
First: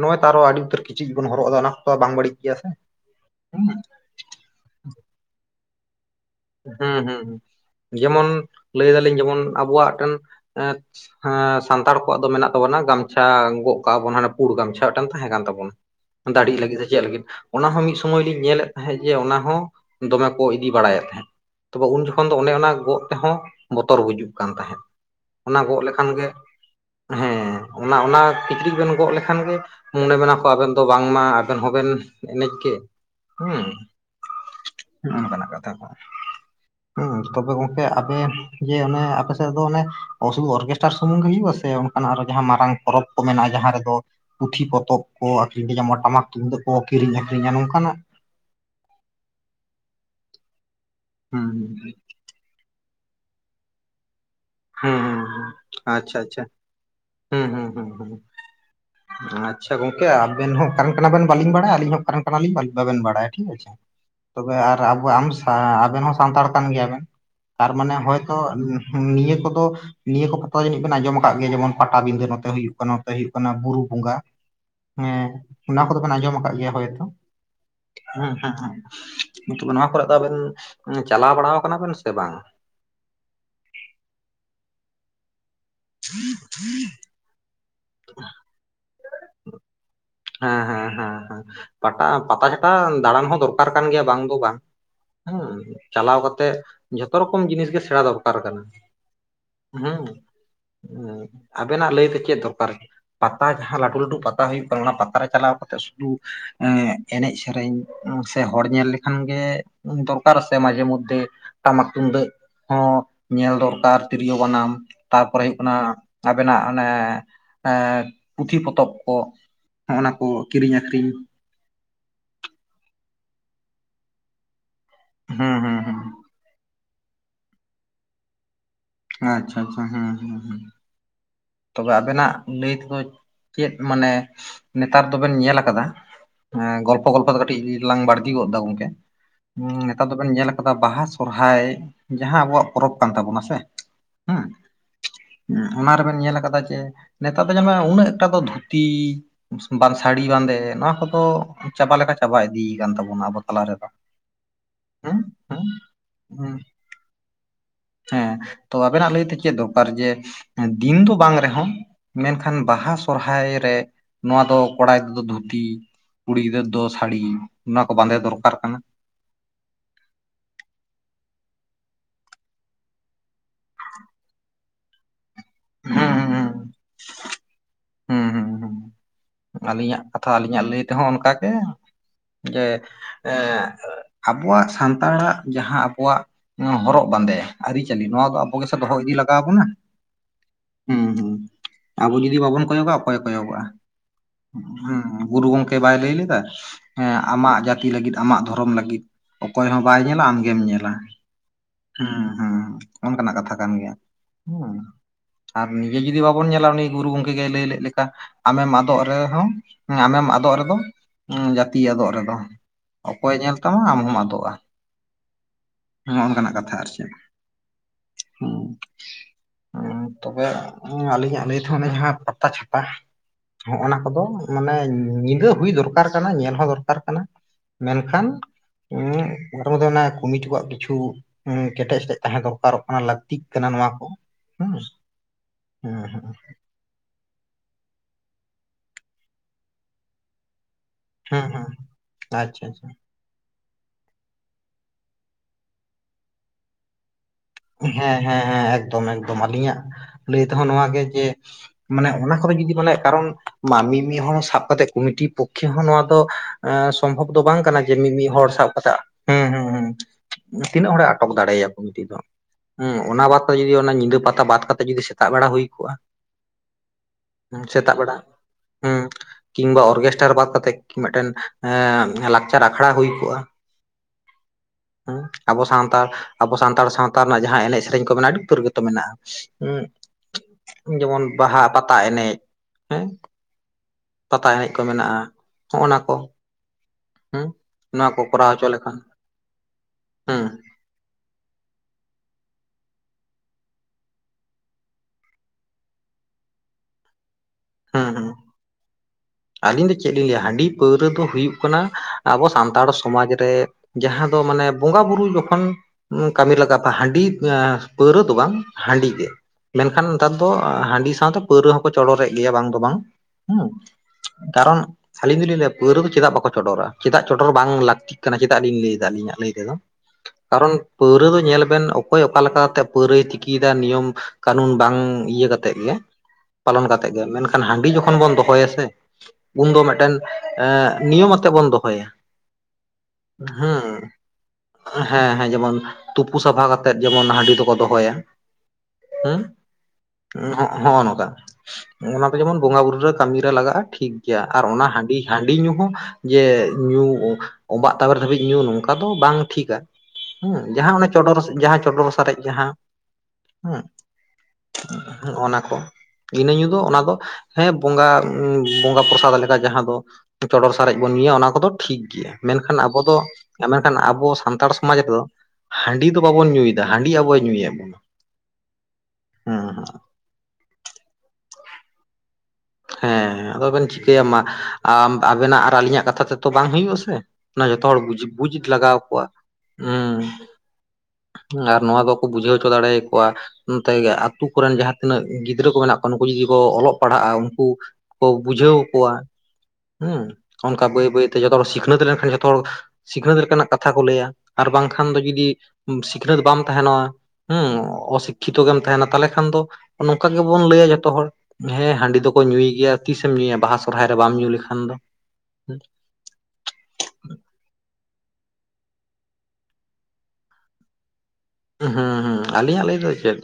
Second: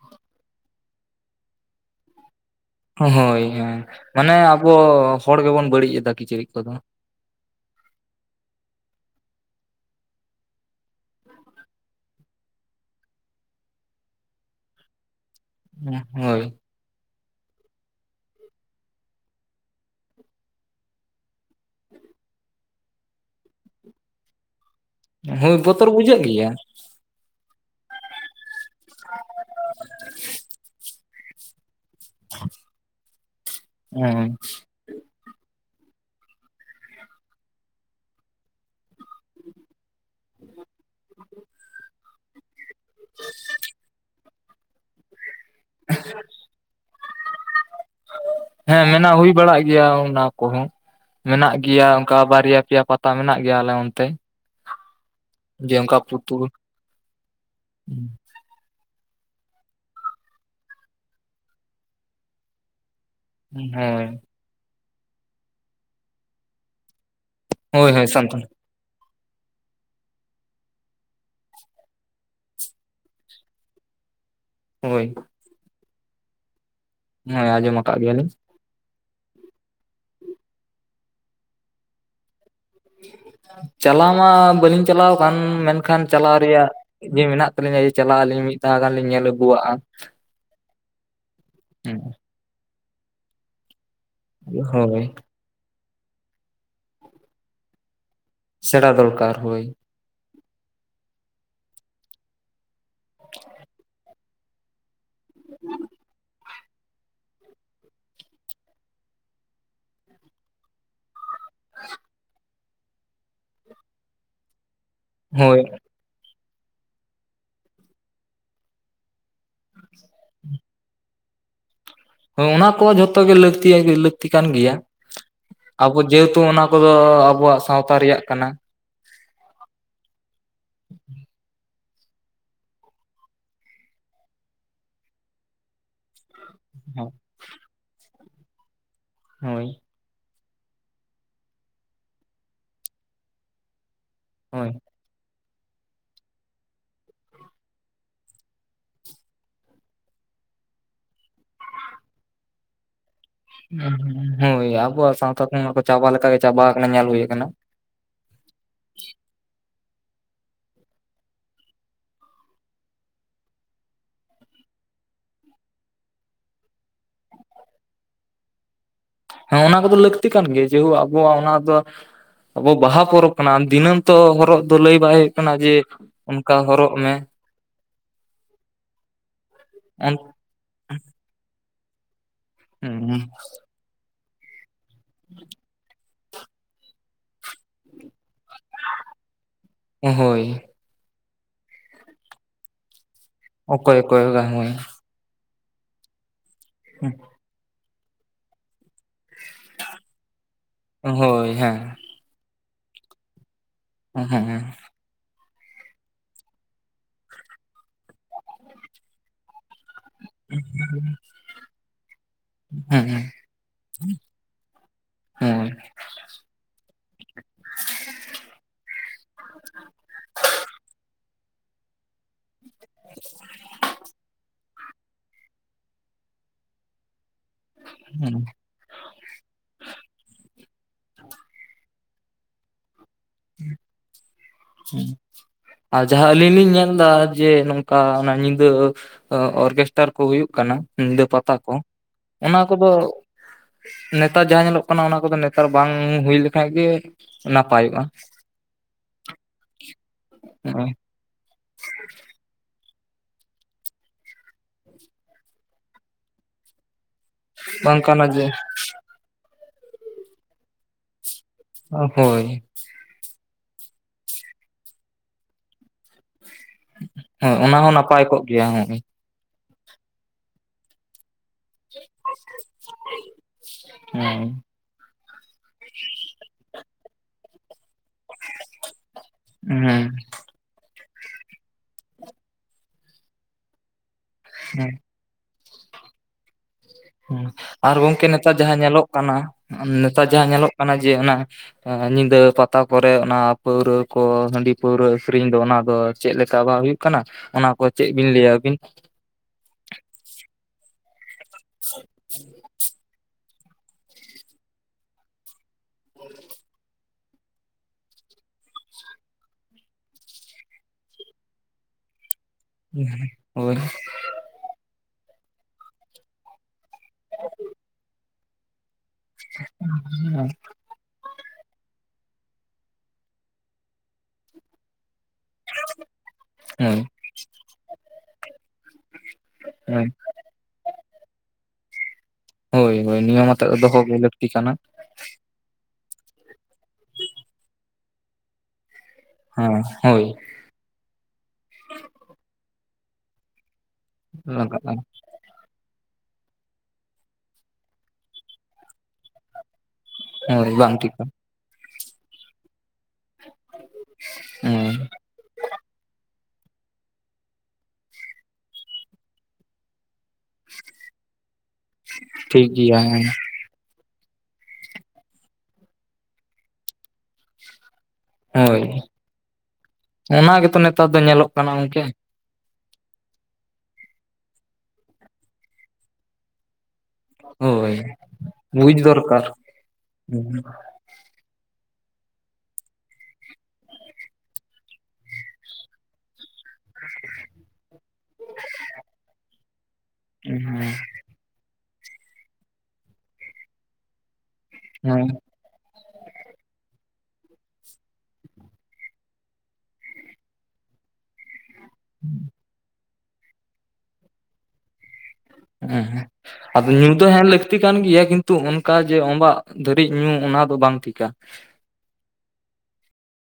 ᱱᱚᱜᱼᱚᱭ ᱛᱚ ᱟᱨᱚ ᱟᱹᱰᱤ ᱩᱛᱟᱹᱨ ᱠᱤᱪᱨᱤᱪᱤ ᱦᱚᱨᱚᱜ ᱫᱚ ᱚᱱᱟᱦᱚ ᱵᱟᱝ ᱵᱟᱹᱲᱤᱡ ᱜᱮ ᱥᱮ ᱦᱳᱭ ᱦᱮᱸ ᱢᱟᱱᱮ ᱟᱵᱚ ᱦᱚᱲ ᱜᱮᱵᱚᱱ ᱵᱟᱹᱲᱤᱡ ᱮᱫᱟ ᱠᱤᱪᱨᱤᱡ ᱠᱚᱫᱚ ᱦᱮᱸ ᱦᱮᱸ ᱦᱮᱸ ᱡᱮᱢᱚᱱ ᱞᱟᱹᱭ ᱫᱟᱞᱤᱧ ᱡᱮᱢᱚᱱ ᱟᱵᱚᱣᱟᱜ ᱢᱤᱫᱴᱮᱱ ᱦᱮᱸ ᱥᱟᱱᱛᱟᱲ ᱠᱚᱣᱟᱜ ᱫᱚ ᱢᱮᱱᱟᱜ ᱛᱟᱵᱚᱱᱟ ᱜᱟᱢᱪᱷᱟ ᱜᱚᱜ ᱠᱟᱜᱼᱟ ᱵᱚᱱ ᱦᱟᱱᱮ ᱯᱩᱲ ᱜᱟᱢᱪᱷᱟ ᱢᱤᱫᱴᱮᱱ ᱛᱟᱦᱮᱸ ᱠᱟᱱ ᱛᱟᱵᱚᱱᱟ ᱦᱳᱭ ᱫᱟᱹᱲᱦᱤᱜ ᱞᱟᱹᱜᱤᱫ ᱥᱮ ᱪᱮᱫ ᱞᱟᱹᱜᱤᱫ ᱚᱱᱟ ᱦᱚᱸ ᱢᱤᱫ ᱥᱩᱢᱚᱭ ᱞᱤᱧ ᱧᱮᱞᱮᱫ ᱛᱟᱦᱮᱸᱜ ᱡᱮ ᱚᱱᱟ ᱦᱚᱸ ᱫᱚᱢᱮ ᱠᱚ ᱤᱫᱤ ᱵᱟᱲᱟᱭᱮᱫ ᱛᱟᱦᱮᱸᱫ ᱛᱚᱵᱮ ᱩᱱ ᱡᱚᱠᱷᱚᱱ ᱫᱚ ᱚᱱᱮ ᱚᱱᱟ ᱜᱚᱜ ᱛᱮᱦᱚᱸ ᱵᱚᱛᱚᱨ ᱵᱩᱡᱩᱜ ᱠᱟᱱ ᱛᱟᱦᱮᱸᱫ ᱦᱳᱭ ᱚᱱᱟ ᱜᱚᱜ ᱵᱚᱛᱚᱨ ᱞᱮᱠᱷᱟᱱ ᱵᱩᱡᱷᱟᱹᱜ ᱜᱮ ᱜᱮᱭᱟ ᱦᱮᱸ ᱚᱱᱟ ᱚᱱᱟ ᱠᱤᱪᱨᱤᱡ ᱵᱮᱱ ᱜᱚᱜ ᱞᱮᱠᱷᱟᱱ ᱜᱮ ᱢᱚᱱᱮ ᱢᱮ ᱠᱚ ᱟᱵᱮᱱ ᱫᱚ ᱵᱟᱝᱢᱟ ᱟᱵᱮᱱ ᱦᱚᱸᱵᱮᱱ ᱮᱱᱮᱡ ᱠᱮ ᱦᱮᱸ ᱦᱮᱸ ᱚᱱᱠᱟᱱᱟᱜ ᱠᱟᱛᱷᱟ ᱠᱚ ᱦᱮᱸ ᱛᱚᱵᱮ ᱜᱚᱝᱠᱮ ᱟᱯᱮ ᱡᱮ ᱚᱱᱮ ᱟᱯᱮᱥᱮᱫ ᱫᱚ ᱚᱱᱮ ᱚ ᱥᱩᱫᱩ ᱚᱨᱠᱮᱥᱴᱟᱨ ᱥᱩᱢᱩᱝ ᱜᱮ ᱦᱳᱭᱳᱜ ᱟ ᱥᱮ ᱟᱨᱚ ᱡᱟᱦᱟᱸ ᱢᱟᱨᱟᱝ ᱯᱚᱨᱚᱵᱽ ᱠᱚ ᱢᱮᱱᱟᱜᱼᱟ ᱡᱟᱦᱟᱸ ᱨᱮᱫᱚ ᱯᱩᱛᱷᱤ ᱯᱚᱛᱚᱵ ᱠᱚ ᱟᱹᱠᱷᱨᱤᱧ ᱠᱚ ᱧᱟᱢᱚᱜ ᱴᱟᱢᱟᱠ ᱛᱩᱢᱫᱟᱹᱜ ᱠᱚ ᱠᱤᱨᱤᱧ ᱟᱠᱷᱨᱤᱧᱟ ᱱᱚᱝᱠᱟᱱᱟᱜ ᱦᱮᱸ ᱢᱮᱱᱟᱜ ᱦᱩᱭ ᱵᱟᱲᱟᱜ ᱜᱮᱭᱟ ᱚᱱᱟ ᱠᱚᱦᱚᱸ ᱦᱩᱸ ᱢᱮᱱᱟᱜ ᱜᱮᱭᱟ ᱦᱩᱸ ᱚᱱᱠᱟ ᱵᱟᱨᱭᱟ ᱯᱮᱭᱟ ᱯᱟᱛᱟ ᱛᱟ ᱢᱮᱱᱟᱜ ᱜᱮᱭᱟ ᱟᱞᱮ ᱚᱱᱛᱮ ᱦᱩᱸ ᱦᱩᱸ ᱦᱩᱸ ᱡᱮ ᱚᱱᱠᱟ ᱟᱪᱪᱷᱟ ᱯᱩᱛᱩᱞ ᱟᱪᱪᱷᱟ ᱦᱩᱸ ᱦᱩᱸ ᱦᱩᱸ ᱦᱩᱸ ᱟᱪᱪᱷᱟ ᱜᱚᱝᱠᱮ ᱟᱵᱮᱱ ᱦᱚᱸ ᱚᱠᱟᱨᱮᱱ ᱠᱟᱱᱟ ᱵᱮᱱ ᱵᱟᱞᱤᱧ ᱵᱟᱲᱟᱭᱟ ᱟᱹᱞᱤᱧ ᱦᱚᱸ ᱚᱠᱟᱨ ᱠᱟᱱᱟᱞᱤᱧ ᱵᱟᱵᱮᱱ‌ ᱵᱟᱲᱟᱭᱟ ᱴᱷᱤᱠ ᱟᱪᱷᱮ ᱦᱳᱭ ᱛᱚᱵᱮ ᱟᱨ ᱟᱵᱚ ᱟᱢ ᱟᱵᱮᱱ ᱦᱚᱸ ᱥᱟᱱᱛᱟᱲ ᱠᱟᱱ ᱜᱮᱭᱟ ᱵᱮᱱ ᱦᱳᱭ ᱛᱟᱨᱢᱟᱱᱮ ᱦᱳᱭ ᱦᱚᱭᱛᱚ ᱥᱟᱱᱛᱟᱲ ᱱᱤᱭᱟᱹ ᱠᱚᱫᱚ ᱱᱤᱭᱟᱹ ᱠᱚ ᱯᱟᱛᱟ ᱡᱟᱹᱱᱤᱡ ᱵᱮᱱ ᱟᱸᱡᱚᱢ ᱠᱟᱜ ᱜᱮᱭᱟ ᱡᱮᱢᱚᱱ ᱯᱟᱴᱟᱵᱤᱫᱟᱹ ᱱᱚᱛᱮ ᱦᱩᱭᱩᱜ ᱠᱟᱱᱟ ᱱᱚᱛᱮ ᱦᱩᱭᱩᱜ ᱠᱟᱱᱟ ᱵᱩᱨᱩ ᱵᱚᱸᱜᱟ ᱦᱳᱭ ᱦᱮᱸ ᱚᱱᱟ ᱠᱚᱫᱚ ᱵᱮᱱ ᱟᱸᱡᱚᱢ ᱟᱠᱟᱫ ᱜᱮᱭᱟ ᱦᱳᱭᱛᱚ ᱦᱮᱸ ᱟᱸᱡᱚᱢ ᱠᱟᱜ ᱜᱮᱭᱟ ᱞᱤᱧ ᱦ ᱦ [unintelligible] ᱱᱚᱣᱟ ᱠᱚᱨᱮ ᱫᱚ ᱟᱵᱮᱱ ᱪᱟᱞᱟᱣ ᱵᱟᱲᱟ ᱠᱟᱱᱟ ᱵᱮᱱ ᱥᱮ ᱵᱟᱝ ᱪᱟᱞᱟᱣ ᱢᱟ ᱵᱟᱹᱞᱤᱧ ᱪᱟᱞᱟᱣ ᱟᱠᱟᱱ ᱢᱮᱱᱠᱷᱟᱱ ᱪᱟᱞᱟᱣ ᱨᱮᱭᱟᱜ ᱡᱮ ᱢᱮᱱᱟᱜ ᱛᱟᱹᱞᱤᱧᱟ ᱡᱮ ᱪᱟᱞᱟᱜ ᱟᱹᱞᱤᱧ ᱢᱤᱫ ᱫᱷᱟᱟ ᱜᱟᱱ ᱞᱤᱧ ᱧᱮᱞ ᱟᱹᱜᱩᱣᱟᱜᱼᱟ ᱦᱮᱸ ᱦᱮᱸ ᱦᱮᱸ ᱯᱟᱴᱟ ᱯᱟᱛᱟ ᱪᱷᱟᱛᱟ ᱫᱟᱲᱟᱱ ᱦᱚᱸ ᱫᱚᱨᱠᱟᱨ ᱠᱟᱱ ᱜᱮᱭᱟ ᱵᱟᱝ ᱵᱟᱝ ᱦᱳᱭ ᱦᱮᱸ ᱪᱟᱞᱟᱣ ᱠᱟᱛᱮᱜ ᱡᱷᱚᱛᱚ ᱨᱚᱠᱚᱢ ᱡᱤᱱᱤᱥ ᱜᱮ ᱥᱮᱬᱟ ᱫᱚᱨᱠᱟᱨ ᱥᱮᱬᱟ ᱫᱚᱨᱠᱟᱨ ᱦᱳᱭ ᱦᱩᱸ ᱟᱵᱮᱱᱟᱜ ᱞᱟᱹᱭ ᱛᱮ ᱪᱮᱫ ᱫᱚᱨᱠᱟᱨ ᱯᱟᱛᱟ ᱡᱟᱦᱟᱸ ᱞᱟᱹᱴᱩ ᱞᱟᱹᱴᱩ ᱯᱟᱛᱟ ᱦᱩᱭᱩᱜ ᱚᱱᱟ ᱯᱟᱛᱟ ᱨᱮ ᱪᱟᱞᱟᱣ ᱠᱟᱛᱮ ᱥᱩᱫᱩ ᱮᱱᱮᱡ ᱥᱮᱨᱮᱧ ᱥᱮ ᱦᱚᱲ ᱧᱮᱞ ᱞᱮᱠᱷᱟᱱ ᱜᱮ ᱫᱚᱨᱠᱟᱨ ᱥᱮ ᱢᱟᱡᱷᱮ ᱢᱚᱫᱽᱫᱷᱮ ᱴᱟᱢᱟᱠ ᱛᱩᱢᱫᱟᱹᱜ ᱦᱚᱸ ᱧᱮᱞ ᱫᱚᱨᱠᱟᱨ ᱛᱤᱨᱭᱳ ᱵᱟᱱᱟᱢ ᱛᱟᱨᱯᱚᱨᱮ ᱦᱩᱭᱩᱜ ᱦᱳᱭ ᱠᱟᱱᱟ ᱟᱵᱮᱱᱟᱜ ᱚᱱᱮ ᱯᱩᱛᱷᱤ ᱯᱚᱛᱚᱵ ᱠᱚ ᱚᱱᱟ ᱠᱚ ᱠᱤᱨᱤᱧ ᱟᱠᱠᱷᱨᱤᱧ ᱚᱱᱟ ᱠᱚ ᱡᱷᱚᱛᱚ ᱜᱮ ᱞᱟᱹᱠ ᱞᱟᱹᱠᱛᱤ ᱠᱟᱱ ᱜᱮᱭᱟ ᱦᱩᱸ ᱦᱩᱸ ᱦᱩᱸ ᱟᱵᱚ ᱡᱮᱦᱮᱛᱩ ᱚᱱᱟ ᱠᱚᱫᱚ ᱟᱵᱚᱣᱟᱜ ᱥᱟᱶᱛᱟ ᱨᱮᱭᱟᱜ ᱠᱟᱱᱟ ᱟᱪᱪᱷᱟ ᱟᱪᱪᱷᱟ ᱦᱮᱸ ᱦᱮᱸ ᱛᱚᱵᱮ ᱟᱵᱮᱱᱟᱜ ᱞᱟᱹᱭ ᱛᱮᱫᱚ ᱪᱮᱫ ᱢᱟᱱᱮ ᱱᱮᱛᱟᱨ ᱫᱚᱵᱮᱱ ᱧᱮᱞ ᱠᱟᱫᱟ ᱜᱚᱞᱯᱷᱚ ᱜᱚᱞᱯᱷᱚ ᱫᱚ ᱠᱟᱹᱴᱤᱡ ᱞᱟᱝ ᱵᱟᱹᱲᱛᱤ ᱜᱚ ᱫᱟ ᱜᱚᱝᱠᱮ ᱦᱳᱭ [unintelligible] ᱱᱮᱛᱟᱨ ᱫᱚᱵᱮᱱ ᱧᱮᱞ ᱠᱟᱫᱟ ᱵᱟᱦᱟ ᱥᱚᱨᱦᱟᱭ ᱡᱟᱦᱟᱸ ᱟᱵᱚᱣᱟᱜ ᱯᱚᱨᱚᱵ ᱠᱟᱱ ᱛᱟᱵᱚᱱᱟ ᱥᱮ ᱦᱟᱸ ᱦᱳᱭ ᱚᱱᱟ ᱨᱮᱵᱮᱱ ᱧᱮᱞ ᱠᱟᱫᱟ ᱡᱮ ᱱᱮᱛᱟᱨ ᱫᱚ ᱧᱮᱞ ᱢᱮ ᱩᱱᱟᱹᱜᱴᱟ ᱫᱚ ᱫᱷᱩᱛᱤ ᱵᱟᱝ ᱥᱟᱹᱲᱤ ᱵᱟᱸᱫᱮ ᱱᱚᱣᱟ ᱠᱚᱫᱚ ᱪᱟᱵᱟ ᱞᱮᱠᱟ ᱪᱟᱵᱟ ᱤᱫᱤ ᱠᱟᱱ ᱛᱟᱵᱚᱱᱟ ᱟᱵᱚ ᱛᱟᱞᱟ ᱨᱮᱫᱚ ᱦᱳᱭ ᱟᱵᱚᱣᱟᱜ ᱦᱮᱸ ᱥᱟᱶᱛᱟ ᱦᱮᱸ ᱠᱚᱢᱟ ᱪᱟᱵᱟ ᱞᱮᱠᱟ ᱜᱮ ᱪᱟᱵᱟ ᱟᱠᱟᱱᱟ ᱧᱮᱞ ᱦᱩᱭ ᱟᱠᱟᱱᱟ ᱦᱮᱸ ᱛᱚ ᱟᱵᱮᱱᱟᱜ ᱞᱟᱹᱭ ᱛᱮ ᱪᱮᱫ ᱫᱚᱨᱠᱟᱨ ᱡᱮ ᱫᱤᱱ ᱫᱚ ᱵᱟᱝ ᱨᱮᱦᱚᱸ ᱢᱮᱱᱠᱷᱟᱱ ᱵᱟᱦᱟ ᱥᱚᱨᱦᱟᱭ ᱨᱮ ᱱᱚᱣᱟ ᱫᱚ ᱠᱚᱲᱟ ᱜᱤᱫᱽᱨᱟᱹ ᱫᱚ ᱫᱷᱩᱛᱤ ᱠᱩᱲᱤ ᱜᱤᱫᱽᱨᱟᱹ ᱫᱚ ᱥᱟᱹᱲᱤ ᱚᱱᱟ ᱠᱚ ᱵᱟᱸᱫᱮ ᱫᱚᱨᱠᱟᱨ ᱠᱟᱱᱟ ᱦᱚᱸ ᱚᱱᱟ ᱠᱚᱫᱚ ᱞᱟᱹᱠᱛᱤ ᱠᱟᱱ ᱜᱮ ᱡᱮᱦᱩ ᱟᱵᱚᱣᱟᱜ ᱚᱱᱟ ᱫᱚ ᱟᱵᱚ ᱵᱟᱦᱟ ᱯᱚᱨᱚᱵ ᱠᱟᱱᱟ ᱫᱤᱱᱟᱹᱢ ᱛᱚ ᱦᱚᱨᱚᱜ ᱫᱚ ᱞᱟᱹᱭ ᱵᱟᱭ ᱠᱟᱱᱟ ᱡᱮ ᱦᱩᱸ ᱦᱩᱸ ᱚᱱᱠᱟ ᱦᱚᱨᱚᱜ ᱢᱮ ᱦᱩᱸ ᱦᱩᱸ ᱦᱩᱸ ᱟᱹᱞᱤᱧᱟᱜ ᱚᱱ ᱠᱟᱛᱷᱟ ᱟᱹᱞᱤᱧᱟᱜ ᱞᱟᱹᱭ ᱛᱮᱦᱚᱸ ᱚᱱᱠᱟ ᱜᱮ ᱡᱮ ᱦᱩᱸ, ᱮᱸᱜ ᱟᱵᱚᱣᱟᱜ ᱥᱟᱱᱛᱟᱲᱟᱜ ᱡᱟᱦᱟᱸ ᱟᱵᱚᱣᱟᱜ ᱦᱚᱨᱚᱜ ᱵᱟᱸᱫᱮ ᱟᱹᱨᱤᱪᱟᱹᱞᱤ ᱱᱚᱣᱟ ᱫᱚ ᱟᱵᱚ ᱜᱮᱥᱮ ᱫᱚᱦᱚ ᱤᱫᱤ ᱞᱟᱜᱟᱣ ᱟᱵᱚᱱᱟ ᱦᱳᱭ ᱦᱩᱸ ᱦᱩᱸ ᱟᱵᱚ ᱡᱩᱫᱤ ᱵᱟᱵᱚᱱ ᱠᱚᱭᱚᱜᱟ ᱚᱠᱚᱭᱮ ᱠᱚᱭᱚᱜᱟᱜ ᱼᱟ ᱚᱠᱚᱭ ᱠᱚᱭᱚᱜᱟ ᱦᱚᱭ ᱜᱩᱨᱩ ᱜᱚᱝᱠᱮ ᱵᱟᱭ ᱞᱟᱹᱭ ᱞᱮᱫᱟ ᱦᱩᱸ, ᱦᱮᱸ ᱟᱢᱟᱜ ᱡᱟᱹᱛᱤ ᱞᱟᱹᱜᱤᱫ ᱟᱢᱟᱜ ᱫᱷᱚᱨᱚᱢ ᱞᱟᱹᱜᱤᱫ ᱚᱠᱚᱭ ᱦᱚᱸ ᱵᱟᱭ ᱧᱮᱞᱟ ᱟᱢᱜᱮᱢ ᱧᱮᱞᱟ ᱦᱳᱭ ᱦᱮᱸ ᱦᱩᱸ ᱦᱩᱸ ᱱᱚᱝᱠᱟᱱᱟᱜ ᱠᱟᱛᱷᱟ ᱠᱟᱱ ᱜᱮᱭᱟ ᱦᱮᱸ ᱟᱨ ᱱᱤᱡᱮ ᱡᱩᱫᱤ ᱵᱟᱵᱚᱱ ᱧᱮᱞᱟ ᱩᱱᱤ ᱜᱩᱨᱩ ᱜᱚᱝᱠᱮ ᱜᱮ ᱞᱟᱹᱭ ᱞᱮᱫ ᱞᱮᱠᱟ ᱟᱢᱮᱢ ᱟᱫᱚᱜ ᱨᱮᱦᱚᱸ ᱟᱢᱮᱢ ᱟᱫᱚᱜ ᱨᱮᱫᱚ ᱡᱟᱹᱛᱤ ᱟᱫᱚᱜ ᱨᱮᱫᱚ ᱦᱮᱸ ᱦᱮᱸ ᱚᱠᱚᱭ ᱧᱮᱞ ᱛᱟᱢᱟ ᱟᱢ ᱦᱚᱢ ᱟᱫᱚᱜᱼᱟ ᱦᱳᱭ ᱱᱚᱜᱼ ᱱᱚᱝᱠᱟᱱᱟᱜ ᱠᱟᱛᱷᱟ ᱟᱨ ᱪᱮᱫ ᱦᱮᱸ ᱛᱚᱵᱮ ᱟᱹᱞᱤᱧᱟᱜ ᱞᱟᱹᱭ ᱛᱮᱫᱚ ᱡᱟᱦᱟᱸ ᱯᱟᱛᱟ ᱪᱷᱟᱛᱟ [inaudible] ᱦᱚᱜᱼ ᱱᱟ ᱠᱚᱫᱚ ᱢᱟᱱᱮ ᱧᱤᱫᱟᱹ ᱦᱩᱭ ᱫᱚᱨᱠᱟᱨ ᱠᱟᱱᱟ ᱧᱮᱞ ᱦᱚᱸ ᱫᱚᱨᱠᱟᱨ ᱠᱟᱱᱟ ᱢᱮᱱᱠᱷᱟᱱ ᱦᱩᱸ᱾ [unintelligible] ᱚᱱᱟ ᱠᱚᱢᱤᱴᱤ ᱠᱚᱣᱟᱜ ᱠᱤᱪᱷᱩ ᱠᱮᱴᱮᱡ ᱥᱮᱴᱮᱡ ᱛᱟᱦᱮᱸ ᱫᱚᱨᱠᱟᱨᱚᱜ ᱠᱟᱱᱟ ᱞᱟᱹᱠ ᱦᱩᱸ ᱟᱨ ᱦᱩᱸ ᱡᱟᱦᱟᱸ ᱟᱹᱞᱤᱧ ᱞᱤᱧ ᱧᱮᱞᱫᱟ ᱡᱮ ᱱᱚᱝ ᱠᱟ ᱚᱱᱟ ᱧᱤᱫᱟᱹ ᱚᱨᱠᱮᱥᱴᱟᱨ ᱠᱚ ᱦᱩᱭᱩᱜ ᱠᱟᱱᱟ ᱧᱤᱫᱟᱹ ᱦᱩᱸ ᱯᱟᱛᱟ ᱠᱚ ᱦᱩᱸ ᱚᱱᱟ ᱟᱪᱪᱷᱟ ᱟᱪᱪᱷᱟ ᱠᱚᱫᱚ ᱱᱮᱛᱟᱨ ᱡᱟᱦᱟᱸ ᱧᱮᱞᱚᱜ ᱠᱟᱱᱟ ᱚᱱᱟ ᱠᱚᱫᱚ ᱱᱮᱛᱟᱨ ᱵᱟᱝ ᱦᱩᱭ ᱞᱮᱠᱷᱟᱡ ᱜᱮ ᱱᱟᱯᱟᱭᱚᱜᱼᱟ ᱦᱮᱸ ᱦᱮᱸ ᱦᱮᱸ ᱮᱠᱫᱚᱢ ᱮᱠᱫᱚᱢ ᱟᱞᱤᱧᱟᱜ ᱞᱟᱹᱭ ᱛᱮᱦᱚᱸ ᱱᱚᱣᱟᱜ ᱦᱚᱸᱜᱼᱚᱭ ᱜᱮ ᱡᱮ ᱢᱟᱱᱮ ᱚᱱᱟ ᱠᱚᱨᱮ ᱡᱩᱫᱤ ᱢᱟᱱᱮ ᱠᱟᱨᱚᱱ ᱢᱟᱢᱤ ᱢᱤᱫ ᱦᱚᱲ ᱥᱟᱵ ᱠᱟᱛᱮᱫ ᱠᱚᱢᱤᱴᱤ ᱯᱚᱠᱷᱮ ᱦᱚᱸ ᱱᱚᱣᱟ ᱫᱚ ᱥᱚᱢᱵᱷᱚᱵ ᱫᱚ ᱵᱟᱝ ᱠᱟᱱᱟ ᱡᱮ ᱢᱤᱢᱤᱫ ᱦᱚᱲ ᱥᱟᱵ ᱠᱟᱛᱮ ᱦᱮᱸ ᱦᱩᱸ ᱦᱩᱸ ᱛᱤᱱᱟᱹᱜ ᱦᱚᱲᱟᱜ ᱟᱴᱚᱠ ᱫᱟᱲᱮᱭᱟᱠᱚ ᱢᱤᱫᱤᱛ ᱫᱚ ᱦᱳᱭ ᱦᱩᱸ ᱚᱱᱟ ᱵᱟᱫ ᱛᱮ ᱡᱩᱫᱤ ᱚᱱᱟ ᱧᱤᱫᱟᱹ ᱯᱟᱛᱟ ᱵᱟᱫ ᱠᱟᱛᱮ ᱡᱩᱫᱤ ᱥᱮᱛᱟᱜ ᱵᱮᱲᱟ ᱦᱩᱭ ᱠᱚᱜᱼᱟ ᱦᱳᱭ ᱚᱱᱟ ᱦᱚᱸ ᱥᱮᱛᱟᱜ ᱵᱮᱲᱟ ᱱᱟᱯᱟᱭ ᱠᱚᱜ ᱜᱮᱭᱟ ᱦᱩᱸ ᱦᱚᱸᱜᱼᱚᱭ ᱠᱤᱱᱵᱟ ᱚᱨᱜᱮᱥᱴᱟᱨ ᱵᱟᱫ ᱠᱟᱛᱮᱜ ᱢᱤᱫᱴᱮᱱ ᱮᱸ ᱞᱟᱠᱪᱟᱨ ᱟᱠᱷᱲᱟ ᱦᱩᱭ ᱠᱚᱜᱼᱟ ᱦᱮᱸ ᱦᱮᱸ ᱟᱵᱚ ᱥᱟᱱᱛᱟᱲ ᱟᱵᱚ ᱥᱟᱱᱛᱟᱲ ᱥᱟᱶᱛᱟ ᱨᱮᱱᱟᱜ ᱡᱟᱦᱟᱸ ᱮᱱᱮᱡ ᱥᱮᱨᱮᱧ ᱠᱚ ᱢᱮᱱᱟᱜᱼᱟ ᱟᱹᱰᱤ ᱩᱛᱟᱹᱨ ᱜᱚᱛᱚ ᱢᱮᱱᱟᱜᱼᱟ ᱦᱮᱸ ᱮᱸ ᱡᱮᱢᱚᱱ ᱵᱟᱦᱟ ᱯᱟᱛᱟ ᱮᱱᱮᱡ ᱦᱮᱸ ᱯᱟᱛᱟ ᱮᱱᱮᱡ ᱠᱚ ᱦᱮᱸ ᱢᱮᱱᱟᱜᱼᱟ ᱦᱚᱜ ᱱᱟ ᱠᱚ ᱦᱮ ᱦᱮᱸ ᱟᱨ ᱱᱚᱣᱟ ᱠᱚ ᱜᱚᱝᱠᱮ ᱠᱚᱨᱟᱣ ᱱᱮᱛᱟᱨ ᱦᱚᱪᱚ ᱡᱟᱦᱟᱸ ᱞᱮᱠᱷᱟᱱ ᱧᱮᱞᱚᱜ ᱠᱟᱱᱟ ᱱᱮᱛᱟᱨ ᱦᱮᱸ ᱡᱟᱦᱟᱸ ᱧᱮᱞᱚᱜ ᱠᱟᱱᱟ ᱡᱮ ᱚᱱᱟ ᱧᱤᱫᱟᱹ ᱯᱟᱛᱟ ᱠᱚᱨᱮ ᱚᱱᱟ ᱯᱟᱹᱣᱨᱟᱹ ᱠᱚ ᱦᱟᱺᱰᱤ ᱯᱟᱹᱣᱨᱟᱹ ᱟᱹᱠᱨᱤᱧ ᱫᱚ ᱚᱱᱟ ᱫᱚ ᱪᱮᱫ ᱞᱮᱠᱟ ᱵᱟᱝ ᱦᱩᱭᱩᱜ ᱠᱟᱱᱟ ᱠᱟᱱᱟ ᱚᱱᱟ ᱠᱚ ᱦᱮᱸ ᱪᱮᱫ ᱦᱮᱸ ᱵᱤᱱ ᱞᱟᱹᱭᱟ ᱟᱵᱤᱱ ᱟᱹᱞᱤᱧ ᱫᱚ ᱪᱮᱫ ᱞᱤᱧ ᱞᱟᱹᱭᱟ ᱦᱟᱺᱰᱤ ᱯᱟᱹᱣᱨᱟᱹ ᱫᱚ ᱦᱩᱭᱩᱜ ᱠᱟᱱᱟ ᱟᱵᱚ ᱥᱟᱱᱛᱟᱲ ᱥᱚᱢᱟᱡᱽ ᱨᱮ ᱡᱟᱦᱟᱸ ᱫᱚ ᱢᱟᱱᱮ ᱵᱚᱸᱜᱟ ᱵᱩᱨᱩ ᱡᱚᱠᱷᱚᱱ ᱠᱟᱹᱢᱤ ᱞᱟᱜᱟᱜᱼᱟ ᱦᱟᱺᱰᱤ ᱯᱟᱹᱣᱨᱟᱹ ᱫᱚ ᱵᱟᱝ ᱦᱟᱺᱰᱤ ᱜᱮ ᱢᱮᱱᱠᱷᱟᱱ ᱱᱮᱛᱟᱨ ᱫᱚ ᱦᱟᱺᱰᱤ ᱥᱟᱶᱛᱮ ᱯᱟᱹᱣᱨᱟᱹ ᱦᱚᱸᱠᱚ ᱪᱚᱰᱚᱨᱮᱫ ᱜᱮᱭᱟ ᱵᱟᱝ ᱫᱚ ᱵᱟᱝ ᱦᱮᱸ ᱦᱳᱭ ᱠᱟᱨᱚᱱ ᱟᱹᱞᱤᱧ ᱫᱚᱞᱤᱧ ᱞᱟᱹᱭᱟ ᱯᱟᱹᱣᱨᱟᱹ ᱫᱚ ᱪᱮᱫᱟᱜ ᱵᱟᱠᱚ ᱪᱚᱰᱚᱨᱟ ᱪᱮᱫᱟᱜ ᱪᱚᱰᱚᱨ ᱵᱟᱝ ᱞᱟᱹᱠᱛᱤᱜ ᱠᱟᱱᱟ ᱪᱮᱫᱟᱜ ᱞᱤᱧ ᱞᱟᱹᱭ ᱫᱟ ᱟᱹᱞᱤᱧᱟᱜ ᱞᱟᱹᱭ ᱛᱮᱫᱚ ᱦᱳᱭ ᱠᱟᱨᱚᱱ ᱯᱟᱹᱣᱨᱟᱹ ᱫᱚ ᱧᱮᱞ ᱵᱮᱱ ᱚᱠᱚᱭ ᱚᱠᱟ ᱞᱮᱠᱟᱛᱮ ᱯᱟᱹᱣᱨᱟᱹᱭ ᱛᱤᱠᱤᱭᱮᱫᱟ ᱱᱤᱭᱚᱢ ᱠᱟᱹᱱᱩᱱ ᱵᱟᱝ ᱤᱭᱟᱹ ᱠᱟᱛᱮ ᱠᱟᱛᱮ ᱜᱮ ᱯᱟᱞᱚᱱ ᱠᱟᱛᱮ ᱜᱮ ᱢᱮᱱᱠᱷᱟᱱ ᱦᱟᱺᱰᱤ ᱡᱚᱠᱷᱚᱱ ᱵᱚᱱ ᱫᱚᱦᱚᱭᱟ ᱥᱮ ᱩᱱ ᱫᱚ ᱦᱳᱭ ᱢᱤᱫᱴᱮᱱ ᱮᱸ ᱱᱤᱭᱚᱢ ᱟᱛᱮᱜ ᱵᱚᱱ ᱫᱚᱦᱚᱭᱟ᱾ ᱦᱳᱭ ᱦᱳᱭ ᱱᱤᱭᱚᱢ ᱟᱛᱮ ᱦᱮᱸ ᱫᱚᱦᱚ ᱜᱮ ᱞᱟᱹᱠᱛᱤ ᱠᱟᱱᱟ᱾ ᱦᱮᱸ ᱦᱮᱸ ᱡᱮᱢᱚᱱ ᱛᱩᱯᱩ ᱥᱟᱯᱷᱟ ᱠᱟᱛᱮᱜ ᱡᱮᱢᱚᱱ ᱦᱟᱺᱰᱤ ᱫᱚᱠᱚ ᱫᱚᱦᱚᱭᱟ᱾ [unintelligible] ᱦᱮᱸ ᱦᱳᱭ ᱦᱚᱜᱼᱚᱭ ᱱᱚᱝᱠᱟ ᱱᱚ ᱚᱱᱟᱛᱮ ᱡᱮᱢᱚᱱ ᱵᱚᱸᱜᱟ ᱵᱩᱨᱩ ᱨᱮ ᱠᱟᱹᱢᱤ ᱨᱮ ᱞᱟᱜᱟᱜᱼᱟ ᱴᱷᱤᱠ ᱜᱮᱭᱟ ᱟᱨ ᱚᱱᱟ ᱞᱟᱜᱟᱜᱼᱟ ᱦᱟᱺᱰᱤ ᱦᱟᱺᱰᱤ ᱧᱩ ᱦᱚᱸ ᱡᱮ ᱧᱩ ᱚᱵᱟᱸᱜ ᱛᱟᱵᱮᱨ ᱫᱷᱟᱹᱵᱤᱡ ᱧᱩ ᱱᱚᱝᱠᱟ ᱫᱚ ᱵᱟᱝ ᱴᱷᱤᱠᱟ ᱦᱮᱸ ᱦᱳᱭ ᱡᱟᱦᱟᱸ ᱵᱟᱝ ᱚᱱᱮ ᱴᱷᱤᱠᱟ ᱪᱚᱰᱚᱨ ᱡᱟᱦᱟᱸ ᱪᱚᱰᱚᱨ ᱥᱟᱨᱮᱡ ᱡᱟᱦᱟᱸ ᱦᱮᱸ ᱦᱮᱸ ᱦᱚᱜᱼᱱᱟ ᱠᱚ ᱤᱱᱟᱹ ᱧᱩ ᱫᱚ ᱚᱱᱟ ᱫᱚ ᱦᱮᱸ ᱵᱚᱸᱜᱟ ᱵᱚᱸᱜᱟ ᱯᱨᱚᱥᱟᱫᱽ ᱞᱮᱠᱟ ᱡᱟᱦᱟᱸ ᱫᱚ ᱪᱚᱰᱚᱨ ᱥᱟᱨᱮᱡ ᱵᱚᱱ ᱧᱩᱭᱟ ᱚᱱᱟ ᱠᱚᱫᱚ ᱴᱷᱤᱠ ᱜᱮᱭᱟ, ᱴᱷᱤᱠ ᱢᱮᱱᱠᱷᱟᱱ ᱜᱮᱭᱟ ᱟᱵᱚ ᱫᱚ ᱦᱮᱸ ᱢᱮᱱᱠᱷᱟᱱ ᱟᱵᱚ ᱥᱟᱱᱛᱟᱲ ᱥᱚᱢᱟᱡᱽ ᱨᱮᱫᱚ ᱦᱟᱺᱰᱤ ᱫᱚ ᱵᱟᱵᱚᱱ ᱧᱩᱭᱮᱫᱟ ᱦᱟᱺᱰᱤ ᱟᱵᱚᱭ ᱧᱩᱭᱮᱫ ᱵᱚᱱᱟ᱾ ᱦᱳᱭ ᱦᱮᱸ ᱚᱱᱟ ᱜᱮᱛᱚ ᱱᱮᱛᱟᱨ ᱫᱚ ᱧᱮᱞᱚᱜ ᱠᱟᱱᱟ ᱜᱚᱝᱠᱮ᱾ ᱦᱮᱸ ᱟᱫᱚᱵᱮᱱ ᱪᱤᱠᱟᱹᱭᱟ ᱢᱟ ᱵᱮᱱᱟᱜ ᱟᱨ ᱟᱹᱞᱤᱧᱟᱜ ᱠᱟᱛᱷᱟ ᱛᱮᱛᱚ ᱵᱟᱝ ᱦᱩᱭᱩᱜ ᱟᱥᱮ ᱚᱱᱟ ᱡᱚᱛᱚ ᱦᱳᱭ ᱦᱚᱲ ᱵᱩᱡᱽ ᱞᱟᱜᱟᱣ ᱠᱚᱣᱟ ᱦᱮᱸ ᱟᱨ ᱱᱚᱣᱟ ᱫᱚᱠᱚ ᱵᱩᱡᱷᱟᱹᱣ ᱦᱚᱪᱚ ᱫᱟᱲᱮᱭᱟ ᱠᱚᱣᱟ ᱱᱚ ᱛᱮ ᱟᱛᱳ ᱠᱚᱨᱮᱱ ᱡᱟᱦᱟᱸ ᱛᱤᱱᱟᱹᱜ ᱜᱤᱫᱽᱨᱟᱹ ᱠᱚ ᱢᱮᱱᱟᱜ ᱠᱚᱣᱟ᱾ ᱱᱩᱠᱩ ᱡᱩᱫᱤ ᱠᱚ ᱚᱞᱚᱜ ᱯᱟᱲᱦᱟᱜᱼᱟ᱾ ᱠᱚ ᱵᱩᱡᱷᱟᱹᱣ ᱠᱚᱣᱟ ᱦᱮᱸ ᱦᱮᱸ ᱚᱱᱠᱟ ᱵᱟᱹᱭ ᱵᱟᱹᱭ ᱡᱚᱛᱚ ᱦᱚᱲ ᱥᱤᱠᱷᱱᱟᱹᱛ ᱞᱮᱱᱠᱷᱟᱱ ᱡᱷᱚᱛᱚ ᱦᱚᱲ ᱥᱤᱠᱷᱱᱟᱹᱛ ᱞᱮᱠᱟᱱᱟᱜ ᱠᱟᱛᱷᱟ ᱠᱚ ᱞᱟᱹᱭᱟ ᱟᱨ ᱵᱟᱝᱠᱷᱟᱱ ᱫᱚ ᱡᱩᱫᱤ ᱥᱤᱠᱷᱱᱟᱹᱛ ᱵᱟᱢ ᱛᱟᱦᱮ ᱱᱟ ᱦᱮᱸ ᱚᱥᱤᱠᱠᱷᱤᱛᱚ ᱜᱮᱢ ᱛᱟᱦᱮᱱᱟ ᱛᱟᱦᱚᱞᱮ ᱠᱷᱟᱱ ᱫᱚ ᱱᱚᱝᱠᱟ ᱜᱮᱵᱚᱱ ᱞᱟᱹᱭᱟ ᱡᱚᱛᱚ ᱦᱚᱲ᱾ ᱦᱮᱸ ᱦᱟᱺᱰᱤ ᱫᱚᱠᱚ ᱧᱩᱭ ᱜᱮᱭᱟ ᱛᱤᱥᱮᱢ ᱧᱩᱭᱟ ᱵᱟᱦᱟ ᱥᱚᱨᱦᱟᱭ ᱨᱮ ᱵᱟᱢ ᱧᱩ ᱞᱮᱠᱷᱟᱱ ᱫᱚ᱾ [unintelligible] ᱟᱫᱚ ᱧᱩ ᱫᱚ ᱦᱮᱸ ᱞᱟᱹᱠᱛᱤ ᱠᱟᱱ ᱜᱮᱭᱟ ᱠᱤᱱᱛᱩ ᱚᱱᱠᱟ ᱡᱮ ᱚᱢᱵᱟᱜ ᱫᱷᱟᱹᱨᱤᱡ ᱧᱩ ᱚᱱᱟ ᱫᱚ ᱵᱟᱝ ᱴᱷᱤᱠᱟ᱾ ᱦᱩᱸ ᱟᱹᱞᱤᱧᱟᱜ ᱞᱟᱹᱭ ᱫᱚ ᱪᱮᱫ